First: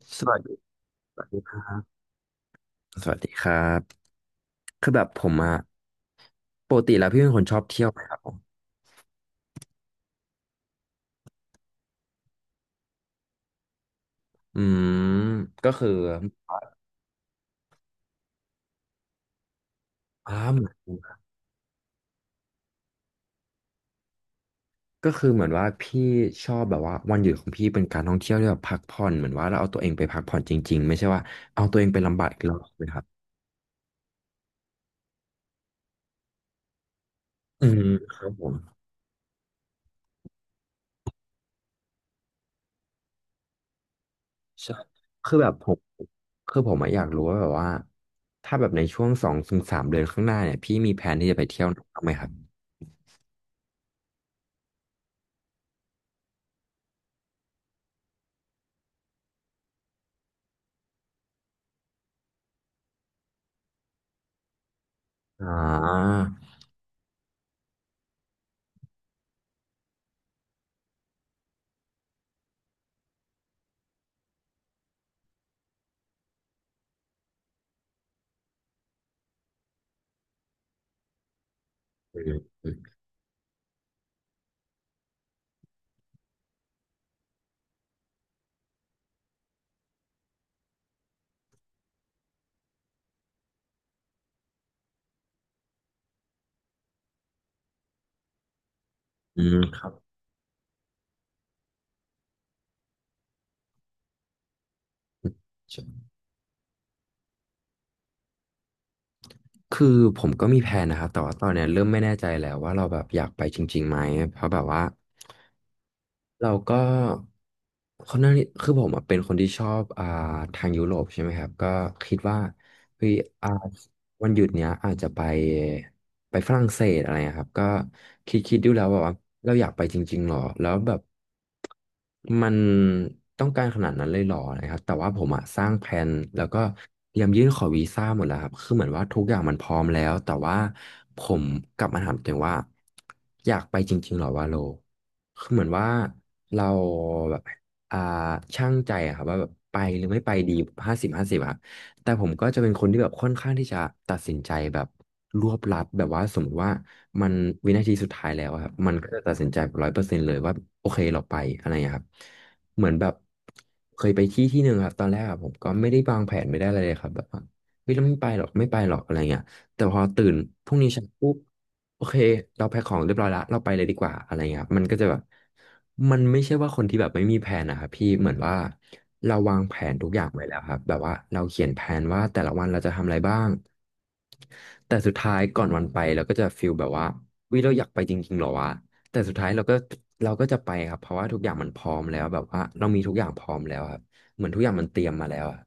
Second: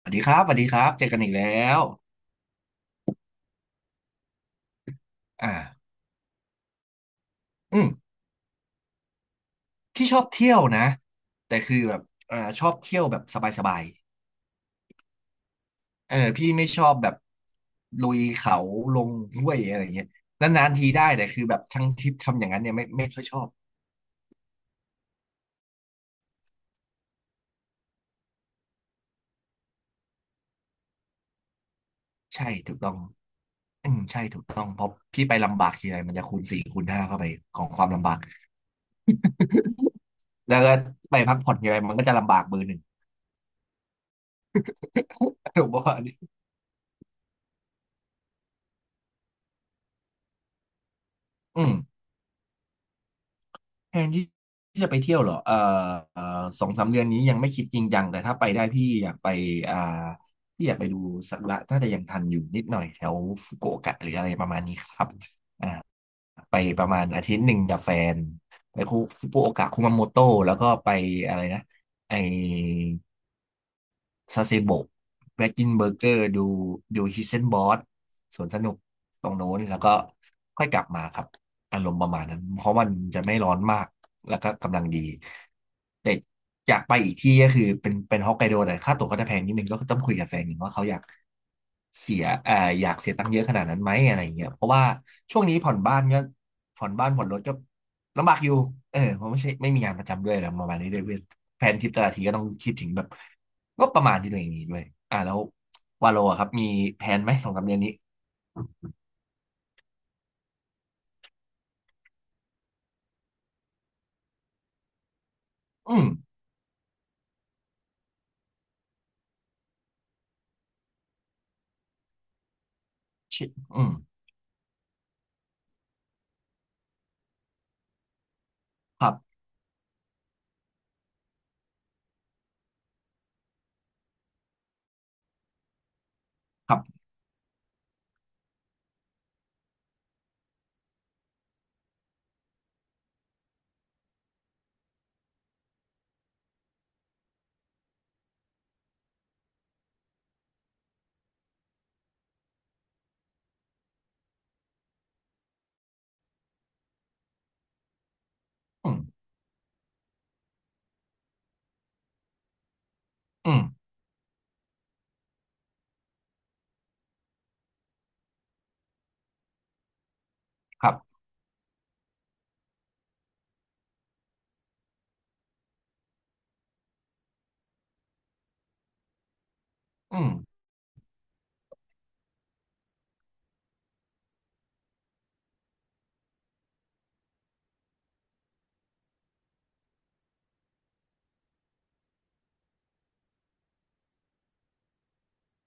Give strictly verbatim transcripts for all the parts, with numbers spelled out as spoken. สวัสสดีควัรัสบสดีวัสดีครับเจอสกันวัสอีกดีแล้ครัวบสวัสดีครับคือแบบผมอ่าอะปกติแล้วพี่เป็นคนชอบอืเที่ยมวไหมครับผมพี่ชอบเที่ยวนะแต่คือแบบอ่าชอบเที่ยวแบบสบายอืมก็คือๆเออพี่ไม่ชอบแบบลุยเขาลงห้วยอะไรอย่างเงี้ยอ้าวเหมืนานอๆทีนได้แต่คือแบบทั้งทริปทำอย่างนั้นเนี่ยไม่ไม่ค่อยชอบก็คือเหมือนว่าพี่ชอบแบบว่าวันหยุดของพี่เป็นการท่องเที่ยวที่แบบพักผ่อนเหมือนว่าเราเอาตัวเองไปพักผ่อนจริงๆไม่ใช่ว่าเอาตัวเองไปลำบากอีกใช่รอบถูกนะต้อคงรับอืมใช่ถูกต้องเพราะพี่ไปลำบากทีไรมันจะคูณสี่คูณห้าเข้าไปขออืงความมลำบาคกรับผมแล้วก็ไปพักผ่อนทีไรมันก็จะลำบากเบอร์หนึ่ง ใช่คือ แบบผผมบมอกว่าอันนี้คือผมอะอยากรู้ว่าแบบว่าถ้าแบบในช่วงสองถึงสามเดือนข้างหน้าเนี่ยพี่มีแผนที่จะไปเที่อืยวม ไหนบ้างไหมครับแทนที่ที่จะไปเที่ยวเหรอเอ่อเอ่อสองสามเดือนนี้ยังไม่คิดจริงจังแต่ถ้าไปได้พี่อยากไปอ่าพี่อยากไปดูสักุระน่าจะยังทันอยู่นิดหน่อยแถวฟุกุโอกะหรืออะไรประมาณนี้ครับอ่อ่าาไปประมาณอาทิตย์หนึ่งกับแฟนไปฟุกุโอกะคุมาโมโตะแล้วก็ไปอะไรนะไอ ซาเซโบะแบ็กกินเบอร์เกอร์ดูดูฮิสเซนบอสสวนสนุกตรงโน้นแล้วก็ค่อยกลับมาครับอารมณ์ประอืมาณมนั้นเพอืราะมมันจะไม่ร้อนมากแล้วก็กำลังดีแต่อยากไปอีกที่ก็คือเป็นเป็นฮอกไกโดแต่ค่าตั๋วก็จะแพงนิดนึงก็ต้องคุยกับแฟนหนึ่งว่าเขาอยากเสียเอ่ออยากเสียตังค์เยอะขนาดนั้นไหมอะไรอย่างเงี้ยเพราะว่าช่วงนี้ผ่อนบ้านก็ผ่อนบ้านผ่อนรถก็ ลำบากอยู่เออเพราะไม่อืใช่มไม่คมีรังาบ นประจำด้วยแล้วประมาณนี้ด้วยเว้ยแผนทริปแต่ละทีก็ต้องคิดถึงแบบก็ประมาณที่ตัวเองมีด้วยอ่าแล้ววาโลอะครับมีแผนไหมสองสามเดือนนี้คือผมก็มีแผนนะครับแต่ว่าตอนเนี้ยเริ่มไม่แน่ใจแล้วว่าเราแบบอยากไปจริงๆไหมเพราะแบบว่าอืมเราก็คนนั้นคือผมอะเป็นคนที่ชอบอ่าทางยุโรปใช่ไหมครับก็คิดว่าเฮ้ยชิอ่าอืมวันหยุดเนี้ยอาจจะไปไปฝรั่งเศสอะไรอะครับก็คิดคิดดูแล้วแบคบรัว่าบเราอยากไปจริงๆหรอแล้วแบบ มันต้องการขนาดนั้นเลยเหรอนะครับแต่ว่าผมอะสร้างแผนแล้วก็ครับเตรียมยื่นขอวีซ่าหมดแล้วครับคือเหมือนว่าทุกอย่างมันพร้อมแล้วแต่ว่าผมกลับมาถามตัวเองว่าอยากไปจริงๆเหรอวาโลคือเหมือนว่าเราแบบอ่าช่างใจอะครับว่าแบบไปหรือไม่ไปดีห้าสิบห้าสิบอะ แต่ผมก็จะเป็นคนที่แบบค่อนข้างที่จะตัดสินใจแบบรวบลัดแบบว่าสมมติว่ามันวินาทีสุดท้ายแล้วอะครับอืมันมก็จะตัดสินใจร้อยเปอร์เซ็นต์เลยว่าโอเคเราไปอะไรอย่างเงี้ยครับเหมือนแบบอืมเคยไปที่ที่หนึ่งครับตอนแรกอะผมก็ไม่ได้วางแผนไม่ได้อะไรเลยครับแบบว่าเฮ้ยเราไม่ไปหรอกไม่ไปหรอกอะไรเงี้ย แต่พอตื่นพรุ่งคนี้รัเช้าบปุ๊บโอเคเราแพ็คของเรียบร้อยละเราไปเลยดีกว่าอะไรเงี้ยครับมันก็จะแบบมันไม่ใช่ว่าคนที่แบบไม่มีแผนนะครับพี่เหมือนว่าเราวางแผนทุกอือย่างมไว้แล้วครับแบบว่าเราเขียนแผนว่าแต่ละวันเราจะทำอะไรบ้างแต่สุดท้ายก่อนวันไปเราก็จะฟีลแบบว่าวิเราอยากไปจริงๆเหรอวะแต่สุดท้ายเราก็เราก็จะไปครับเพราะว่าทุกอย่างมันพร้อมแล้วแบบว่าเรามีทุกอย่างพร้อมแล้วครับเหมือนทุกอย่างมันเตรียมมาแล้วอะ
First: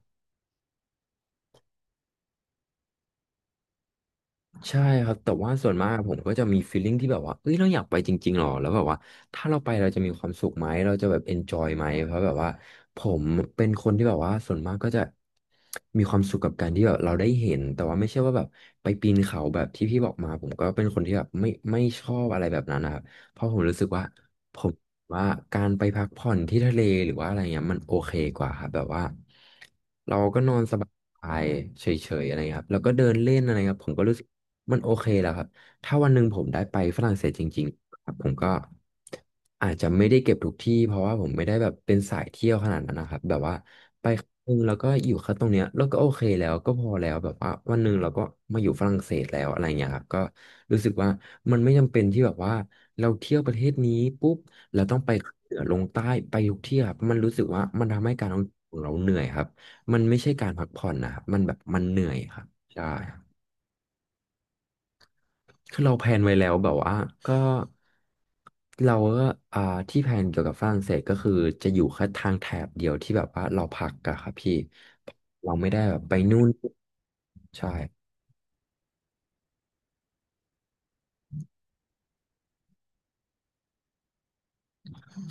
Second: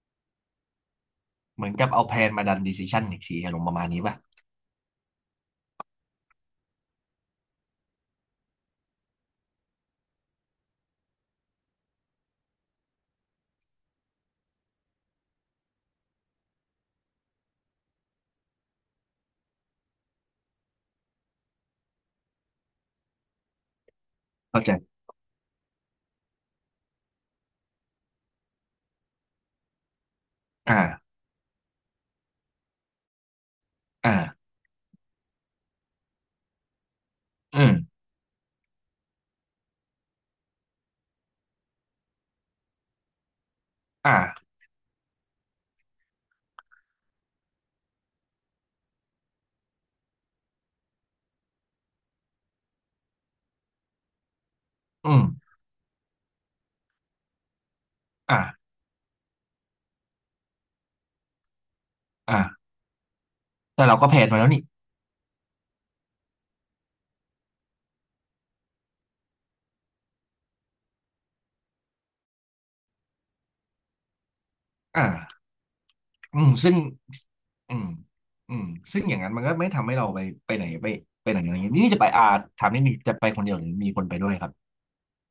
เหมือนกับเอาแพลนมาดันดีซิชันอีกทีอารมณ์ประมาณนี้ป่ะใช่ครับ แต่ว่าส่วนมากผมก็จะมี feeling ที่แบบว่าเอ้ยเราอยากไปจริงๆหรอแล้วแบบว่าถ้าเราไปเราจะมีความสุขไหมเราจะแบบ enjoy ไหมเพราะแบบว่าผมเป็นคนที่แบบว่าส่วนมากก็จะมีความสุขกับการที่แบบเราได้เห็นแต่ว่าไม่ใช่ว่าแบบไปปีนเขาแบบที่พี่บอกมาผมก็เป็นคนที่แบบไม่ไม่ชอบอะไรแบบนั้นนะครับเพราะผมรู้สึกว่าผเข้าใจมว่าการไปพักผ่อนที่ทะเลหรือว่าอะไรเงี้ยมันโอเคกว่าครับแบบว่าเราก็นอนสอ่าบายๆเฉยๆอะไรเงี้ยครับแล้วก็เดินเล่นอะไรครับผมก็อ่ารู้สึก มันโอเคแล้วครับถ้าวันหนึ่งผมได้ไปฝรั่งเศสจอืริงมๆครับผมก็อาจจะไม่ได้เก็บทุกที่เพราะว่าผมไม่ได้แบบเป็นสายเที่ยวขนาดนั้นนะครับแบบว่าไปครั้งอ่าหนึงแล้วก็อยู่แค่ตรงเนี้ยแล้วก็โอเคแล้วก็พอแล้วแบบว่าวันหนึ่งเราก็มาอยู่ฝรั่งเศสแล้วอะไรเงี้ยครับก็รู้สึกว่ามันไม่จำเป็นที่แบบว่าเราเที่ยวประเทศนี้ปุ๊บเราต้องอืไปมเหนือลงใต้ไปทุกที่ครับมันรู้สึกว่ามันทำให้การท่อ่าองเที่ยวของเราเหนื่อยครับมันไม่ใช่การพักผ่อนนะครับมันแบบมันเหนื่อยคอ่ารับใช่ แต่เราก็แพลนมาแล้วนี่คือเราแพลนไว้แล้วแบบว่าก็เราก็อ่าที่แพลนเกี่ยวกับฝรั่งเศสก็คือจะอยู่แค่ทางแถบเดียวที่แบบว่าเราพักอะครับพี่อ่า เราไม่ได้แบบไปอืนู่นมซึ่งใช่อืมอืมซึ่งอย่างนั้นมันก็ไม่ทำให้เราไปไปไหนไปไปไหนอะไรอย่างนี้นี่จะไปอาถามนิดนึงจะไปคนเดียวหรือมีคนไปด้วยครับ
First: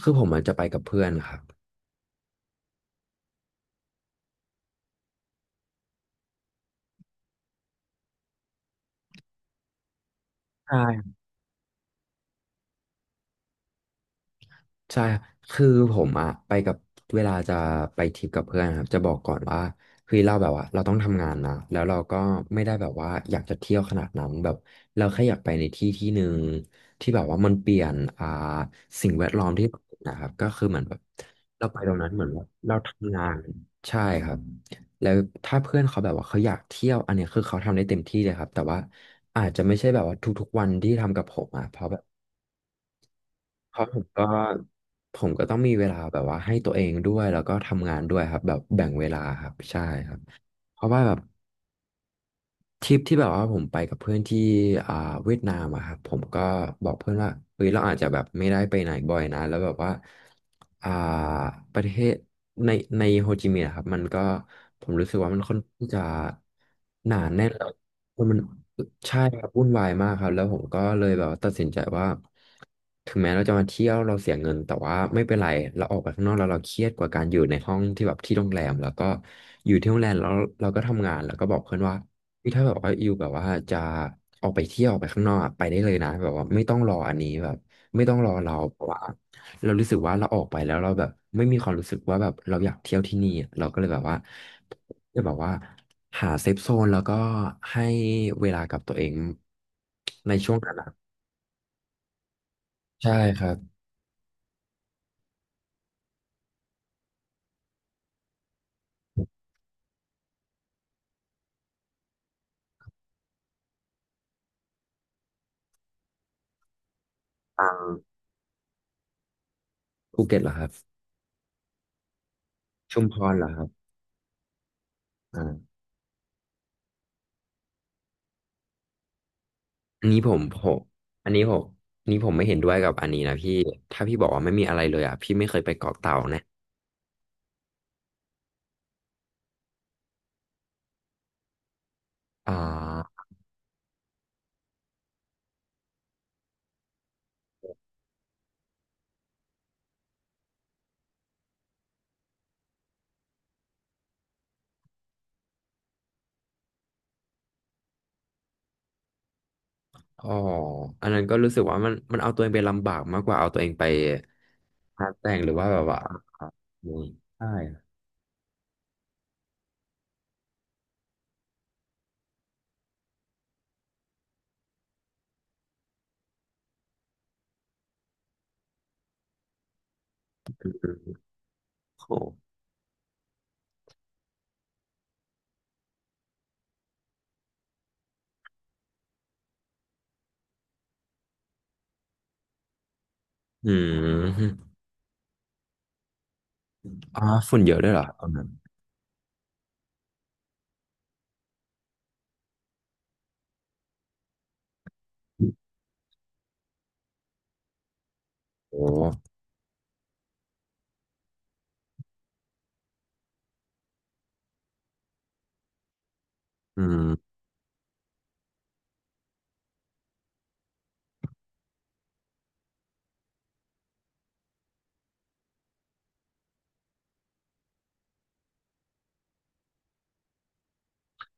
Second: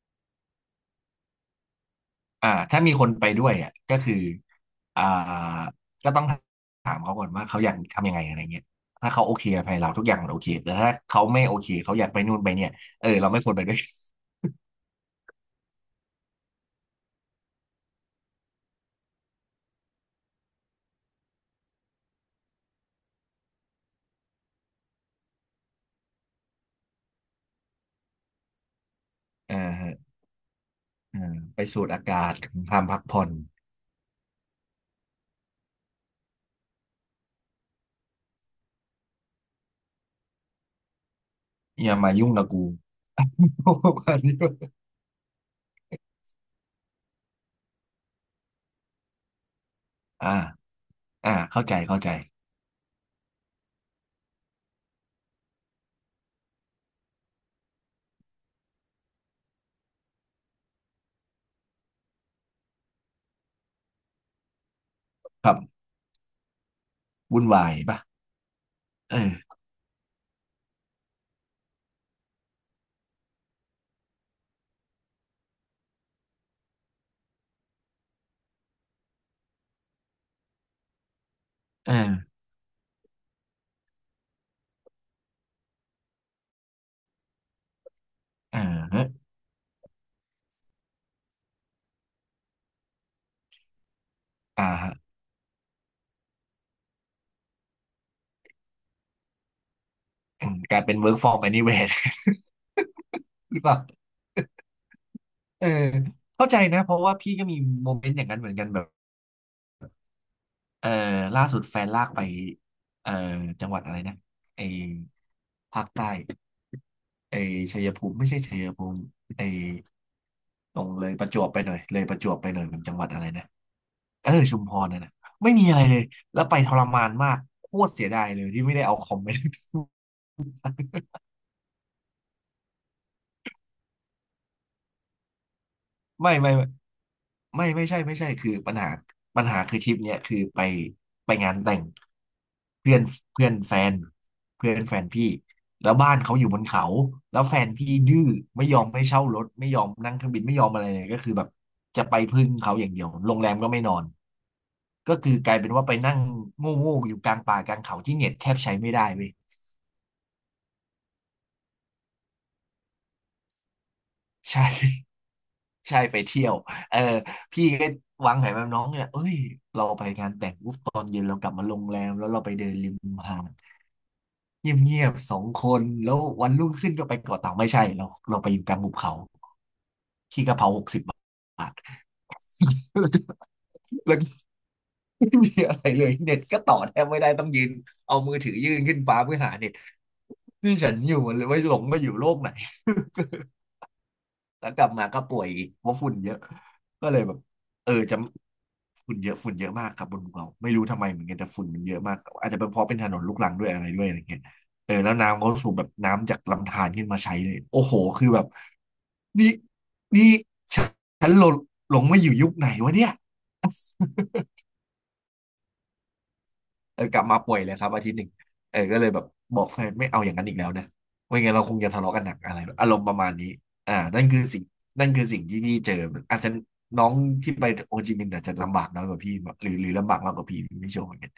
คือผมอาจจะไปกับเพื่อนครับอ่าถ้ามีคนไปด้วยอ่ะก็คืออ่าก็ต้องถามเขาก่อนว่าเขาอยากทำยังไงอะไรเงี้ยถ้าเขาโอเคกับไปเราทุกอย่างมันโอเคแต่ถ้าใช่ เขาไม่โอเคเขาอยากไปนู่นไปเนี่ยเออเราไม่ควรไปด้วย ใช่ครับคือผมอะไปกับเวลาจะไปทริปกับเพื่อนครับจะบอกก่อนว่าเฮ้ยเราแบบว่าเราต้องทำงานนะแล้วเราก็ไม่ได้แบบว่าอยากจะเที่ยวขนาดนั้นแบบเราแค่อยากไปในที่ที่หนึ่งที่แบบว่ามันเปลี่ยนอ่าสิ่งแวดล้อ มอ่าที่เราอฮะยู่นะครับก็คือเหมือนแบบอ่าไปเราไปสูดตรงอานั้นเหมืกาอนศว่าเราทำพักทำผ่งาอนนใช่ครับแล้วถ้าเพื่อนเขาแบบว่าเขาอยากเที่ยวอันเนี้ยคือเขาทำได้เต็มที่เลยครับแต่ว่าอาจจะไม่ใช่แบบว่าทุกๆวันที่ทำกับผมอะเพอราะแบย่าบ มายุ่งกับกู เพราะ ปผระมมาณก็นี้ด้วยผมก็ต้องมีเวลาแบบว่าให้ตัวเองด้วยแล้วก็ทำงานด้วยครับแบบแบ่งเวลาครับใช่ครับอ่าเพราะว่าแบบ อ่าเข้าใจเข้าใจทริปที่แบบว่าผมไปกับเพื่อนที่อ่าเวียดนามอะครับผมก็บอกเพื่อนว่าเฮ้ยเราอาจจะแบบไม่ได้ไปไหนบ่อยนะแล้วแบบว่าอ่าประเทศในในโฮจิมินห์อะครับมันก็ผมรู้สึกว่ามันคค่รัอนบข้างจะหนาวุ่แน่นนแล้วาวยป่ะมันใช่ครับเออ วุ่นวายมากครับแล้วผมก็เลยแบบว่าตัดสินใจว่าถึงแม้เราจะมาเที่ยวเราเสียเงินแต่ว่าไม่เป็นไรเราออกไปข้างนอกแล้วเราเครียดกว่าการอยู่ในห้องที่แบบที่โรงแรมแล้วก็อยู่ที่โรงแรมแล้วเราก็ทำงานแล้วก็บอกเพื่อนว่า อ่าคือถ้าแบบว่าอยู่แบบว่าจะออกไปเที่ยวออกไปข้างนอกอะไปได้เลยนะแบบว่าไม่ต้องรออันนี้แบบไม่ต้องรอเราอ่าเพราะว่าฮะเรารู้สึกว่าเราออกไปแล้วเราแบบไม่มีความรู้สึกว่าแบบเราอยากเที่ยวที่นี่อะเราก็เลยแบบว่าอ่าฮะจะแบบว่าหาเซฟโซนแล้วก็ให้เวลากับตัวเองในอืช่วมงนั้กนลายอะเป็น work from anywhere ใช่ครั หบรือเปล่าเออเข้าใจนะเพราะว่าพี่ก็มีโมเมนต์อย่างนั้นเหมือนกันแบบเออล่าสุดแฟนลากไปเออจังหวัดอะไรนะไอภาคใต้ไอทางชัยภูมิไม่ใช่ชัยภูมิไอภูเก็ตเหรอครับตรงเลยประจวบไปหน่อยเลยประจวบไปหน่อยมันจังชุหมวัดพอะไรรเหรนะอครับเออชุมพรนั่นนะไม่มีอ่าอะไรเลยแล้วไปทรมานมากโคตรเสียดายเลยที่ไม่ได้เอาคอมไป อันนี้ผมผมอันนี้ผมอันนี้ผมไม่เห็นด้วยกับอันนี้นะพี่ถ้าพี่บอกว่าไม่มีอะไรเลยอ่ะพี่ไม่เคยไปเกาะเต่าไม่แน่ ไม่ไม่ไม่ไม่ใช่ไม่ใช่คือปัญหาปัญหาคือทริปเนี้ยคือไปไปงานแต่งอ่เพื่อนาเพื่อนแฟนเพื่อนแฟนพี่แล้วบ้านเขาอยู่บนเขาแล้วแฟนพี่ดื้อไม่ยอมให้เช่ารถไม่ยอมนั่งเครื่องบินไม่ยอมอะไรเลยก็คือแบบจะไปพึ่งเขาอย่างเดียวโรงแรมก็ไม่นอนก็คือกลายเป็นว่าไปนั่งโง่ๆอยู่กลางป่ากลางเขาที่เน็ตแทบใช้ไม่ได้เว้ยอ๋ออันนั้นก็รู้สึกว่ามันมันเอาตัวเองไปลำบากมากกว่าเอาตัวเองไปใช่ หานแต่งหรือว่าแบบใช่ว่าไปเที่ยวอืเออมใช่พี่ก็วางแผนแบบน้องเนี่ยเอ้ยเราไปงานแต่งปุ๊บตอนเย็นเรากลับมาโรงแรมแล้วเราไปเดินริมหาดเงียบๆ สองคนแล้ววันรุ่งขึ้นก็ไปเกาะเต่าไม่ใช่เราเราไปอยู่กลางหุบเขาขี้กะเพราหกสิบบาท โอ้ แล้วก็ไม่มีอะไรเลยเน็ตก็ต่อแทบไม่ได้ต้องยืนเอามือถือยื่นขึ้นฟ้าเพื่อหาเน็ตนี่ฉันอยู่มันเลยไม่หลงมาอยู่โลกไหน อืแล้วมกลับมาก็ป่วยอีกเพราะฝุ่นเยอะก็เลอ่ายแบบฝุ่นเยอะด้เอวอยเหรอจะตอนนั้นฝุ่นเยอะฝุ่นเยอะมากครับบนภูเขาไม่รู้ทำไมเหมือนกันแต่ฝุ่นมันเยอะมากอาจจะเป็นเพราะเป็นถนนลูกรังด้วยอะไรด้วยอะไรเงี้ยเออแล้วน้ำก็สูบแบบน้ำจากลำธารขึ้นมาใช้เลยโอ้โหคือแบบโอ้นี่นี่ฉันหลงหลงมาอยู่ยุคไหนวะเนี่ย อืเออมกลับมาป่วยเลยครับอาทิตย์หนึ่งเออก็เลยแบบบอกแฟนไม่เอาอย่างนั้นอีกแล้วนะไม่งั้นเราคงจะทะเลาะกันหนักอะไรอารมณ์ประมาณนี้อ่านั่นคือสิ่งนั่นคือสิ่งที่พี่เจออาจจะน้องที่ไปโอจิมินห์อาจจะลำบากน้อยกว่าพี่หรือหรือลำบากมากกว่าพี่ไม่ชัวร์เหมือนกัน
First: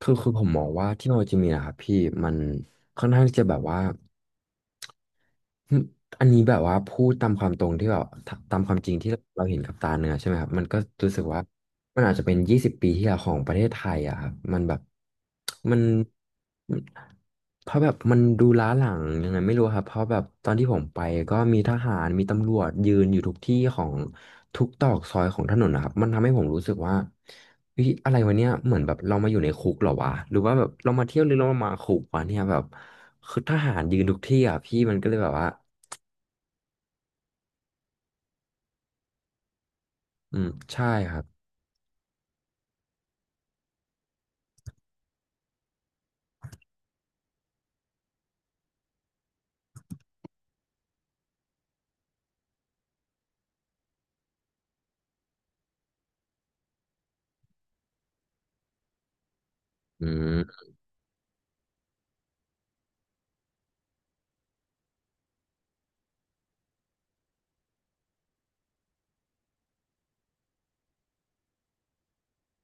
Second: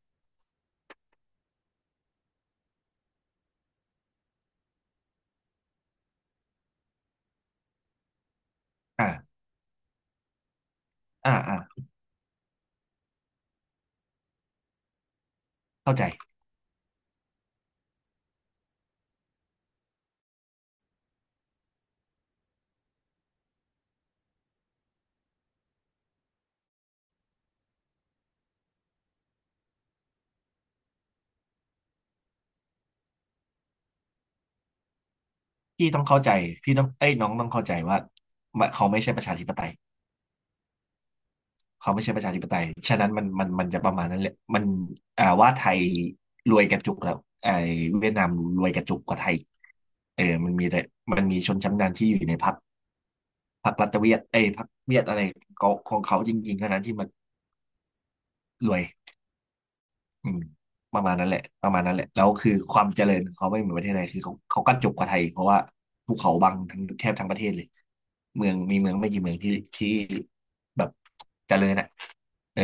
คือคือผมมองว่าที่โนโลยีมีนะครับพี่มันค่อนข้างที่จะแบบว่า อืมอันนี้แบบว่าพูดตามความตรงที่แบบตาตามความจริงที่อ่าเราเห็นกับตาเนื้อใช่ไหมครับมันก็รู้สึกอ่าว่าอ่ามันอาจจะเป็นยี่สิบปีที่แล้วของประเทศไทยอะครับมันแบบมันเข้าใจมันเพราะแบบมันดูล้าหลังยังไงไม่รู้ครับเพราะแบบตอนที่ผมไปก็มีทหารมีตำรวจยืนอยู่ทุกที่ของ ทุกตรอกซอยของถนนนะครับมันทำให้ผมรู้สึกว่าเฮ้ยอะไรวะเนี่ยเหมือนแบบเรามาอยู่ในคุกเหรอวะหรือว่าแบบเรามาเที่ยวหรือเรามาคุกวะเนี่ยแบบคือทหารยืนทุกที่อ่ะพี่มันก็เลยแบบว่าพี่ต้องเข้าใจพี่ต้องเอ้ยน้องต้องเข้าใจว่าเขาไม่ใช่ประชาธิปไตย อืมใช่ครับเขาไม่ใช่ประชาธิปไตยฉะนั้นมันมันมันจะประมาณนั้นแหละมันอ่าว่าไทยรวยกระจุกแล้วไอ้เวียดนามรวยกระจุกกว่าไทยเออมันมีแต่มันมีชนชั้นนำที่อยู่ในพรรคพรรครัฐเวียดเอ้ยพรรคเวียดอะไรของของเขาจริงๆเท่านั้นที่มันรวย อือืมมประมาณนั้นแหละประมาณนั้นแหละแล้วคือความเจริญของเขาไม่เหมือนประเทศไทยคือเขาเขากระจบกกว่าไทยเพราะว่าภูเขาบังทั้งแทบทั้งประเทศเลยเมืองมีเมืองไม่กี่เมืองที่ที่แบบเจริญอ่ะเออ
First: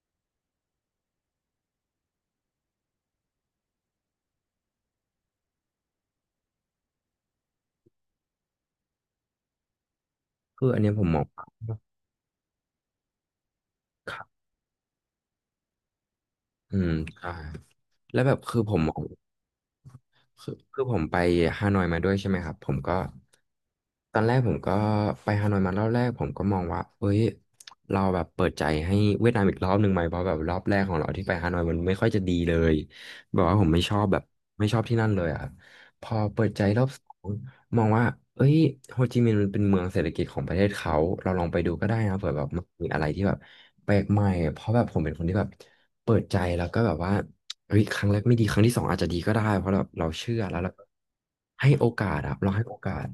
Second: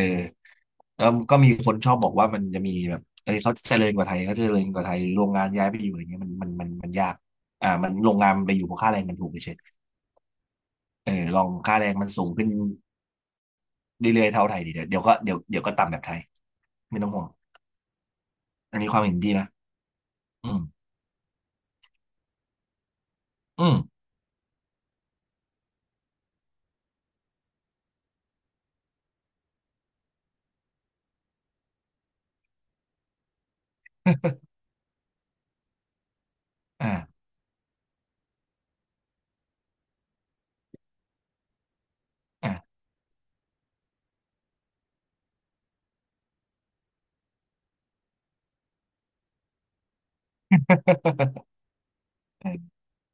แล้วก็มีคนชอบบอกว่ามันจะมีแบบเอ้ยเขาเจริญกว่าไทยเขาเจริญกว่าไทยโรงงานย้ายไปอยู่อะไรเงี้ยมันมันมันมันยากอ่ามันโรงงานมันไปอยู่เพราะค่าแรงมันถูกเฉยคืออันเนี้ยผมเออมองลองค่าแรงมันสูงขึ้นครัเรื่อยๆบเท่าไทยดีเดี๋ยวเดี๋ยวก็เดี๋ยวเดี๋ยวก็ต่ำแบบไทยอืมไม่ต้องห่วงใช่แล้วแบบคือผอันมนี้มคอวาง มเห็นดีนะอืคือมคือผมไปฮานอยมาด้วยใช่ไหมครับผมก็อืม ตอนแรกผมก็ไปฮานอยมารอบแรกผมก็มองว่าเอ้ยเราแบบเปิดใจให้เวียดนามอีกรอบหนึ่งไหมเพราะแบบรอบแรกของเราที่ไปฮานอยมันไม่ค่อยจะดีเลยแบบว่าผมไม่ชอบแบบไม่ชอบที่นั่นเลยอะครับพอเปิดใจรอบอ่าสองมองว่าเอ้ยโฮจิมินห์มันเป็นเมืองเศรษฐกิจของประเทศเขาเราลองไปดูก็ได้นะเผื่อแบบอ่า มันมีอะไรที่แบบแปลกใหม่เพราะแบบผมเป็นคนที่แบบเปิดใจแล้วก็แบบว่า เฮ้ยครั้งแรกไม่ดีครั้งที่สองอาจจะดีก็ได้เพราะแบบเราเชื่อแล้วเราให้โอกาสอะเรา ให้โอกาส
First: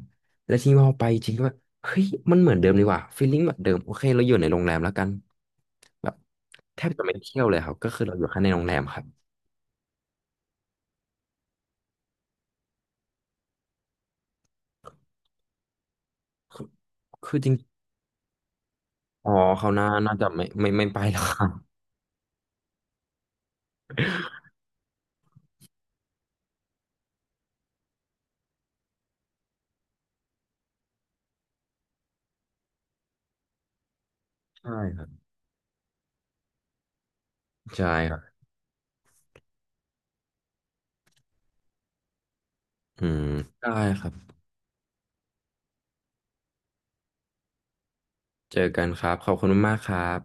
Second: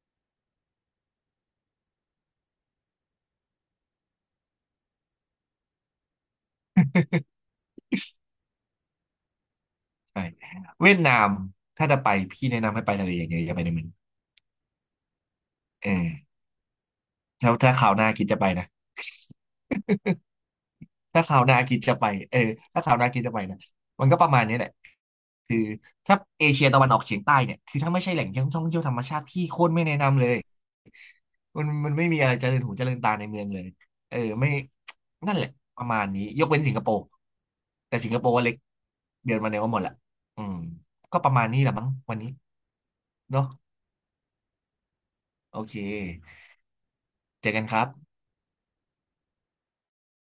แล้วทีนี้พอไปจริงก็แบบเฮ้ยมันเหมือนเดิมดีกว่าฟีลลิ่งแบบเดิมโอเคเราอยู่ในโรงแรมแล้วกันแบบแทบจะไม่ได้เที่ยวเลยครับก็คือเราอยู่แค่ในโรงแรมครับใช่เวียดนามถ้าจะไปพี่แนะนำให้ไปทะเลอย่างเดียวอย่าไปในเมืองเออคือคือจถ้าริงถ้าคราวหน้าคิดจะไปนะอ๋อเขาวหน่าน่าจะไม่ไม่ไม่ไปแล้วถ้าคคราวรับหน้าคิดจะไปเออถ้าคราวหน้าคิดจะไปนะมันก็ประมาณนี้แหละคือถ้าเอเชียตะวันออกเฉียงใต้เนี่ยคือถ้าไม่ใช่แหล่งท่องเที่ยวธรรมชาติพี่โคตรไม่แนะนำเลยมันมันไม่มีอะไรเจริญหูเจริญตาในเมืองเลยเออไม่ใช่ครับนั่นแหละประมาณนี้ยกเว้นสิงคโปร์ใช่แต่สิคงครับโปร์ว่าเล็กเดือนมาเนี้ยก็หมดละอืมก็ประมาณนี้แหละมั้งวันนี้อืมเนาะ ได้ครับโอเคเจอกันครับเจอกันครับขอบคุณมากๆครับ